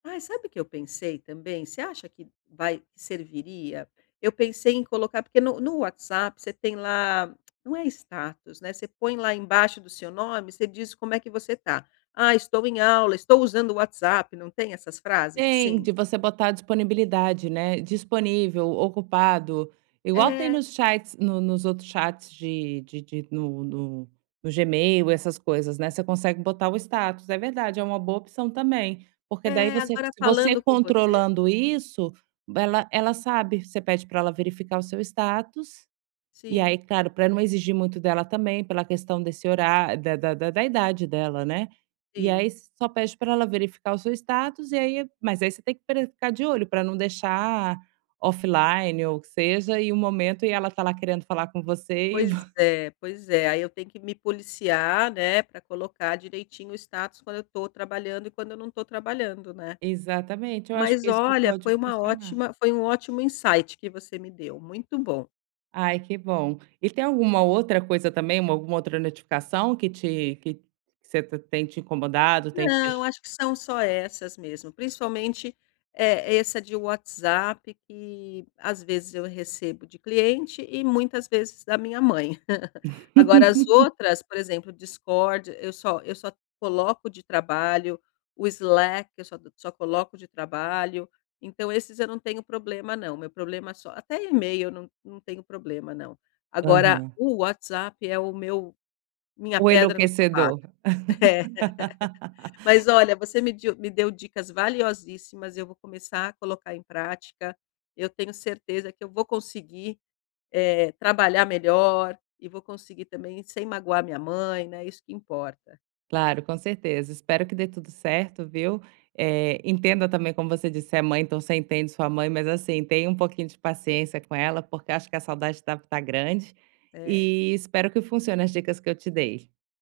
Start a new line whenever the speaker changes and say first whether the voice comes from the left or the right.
left: Ai, sabe o que eu pensei também? Você acha que vai serviria? Eu pensei em colocar porque no no WhatsApp você tem lá não é status, né, você põe lá embaixo do seu nome, você diz como é que você tá: "Ah, estou em aula, estou usando o WhatsApp", não tem essas frases
right: Tem,
left: assim?
right: de você botar disponibilidade, né. "Disponível, ocupado", igual tem
left: É.
right: nos chats, no nos outros chats de de de no no no Gmail, essas coisas, né. Você consegue botar o status. É verdade, é uma boa opção também, porque daí
left: É,
right: você
left: agora
right: você
left: falando com você
right: controlando isso, ela ela sabe. Você pede pra ela verificar o seu status, e
left: Sim.
right: aí, claro, pra não exigir muito dela também, pela questão desse horá da da da da idade dela, né. E aí
left: Sim.
right: só pede pra ela verificar o seu status, e aí mas aí você tem pre ficar de olho, pra não deixar offline ou, que seja, e o momento, e ela tá lá querendo falar com você, e
left: Pois
right: vo
left: é, pois é. Aí eu tenho que me policiar, né, pra colocar direitinho o status quando eu tô trabalhando e quando eu não tô trabalhando, né.
right: Exatamente. Eu acho que
left: Mas
right: isso
left: olha,
right: pode
left: foi uma
right: funcionar.
left: ótima, foi um ótimo insight que você me deu, muito bom.
right: Ai, que bom. E tem alguma outra coisa também, uma alguma outra notificação que te que você tem te incomodado? Tem te
left: Não,
right: deix
left: acho que são só essas mesmo. Principalmente, eh, essa de WhatsApp que, às vezes eu recebo de cliente, e muitas vezes da minha mãe. Agora as outras por exemplo, o Discord, eu só eu só coloco de trabalho, o Slack eu só co só coloco de trabalho. Então esses eu não tenho problema não, meu problema só até email não não tenho problema não. Agora
right: Aham.
left: o WhatsApp é o meu minha
right: O
left: pedra no sapato.
right: enlouquecedor.
left: É. Mas olha, você me diu me deu dicas valiosíssimas, eu vou começar a colocar em prática. Eu tenho certeza que eu vou conseguir, eh, trabalhar melhor, e vou conseguir também, sem magoar a minha mãe, né. Isso que importa.
right: Claro, com certeza. Espero que dê tudo certo, viu. Eh, entenda também, como você disse, é mãe, então você entende sua mãe, mas assim, tenha um pouquinho de paciência com ela porque acho que a saudade deve tá grande,
left: É.
right: e espero que funcione as dicas que eu te dei.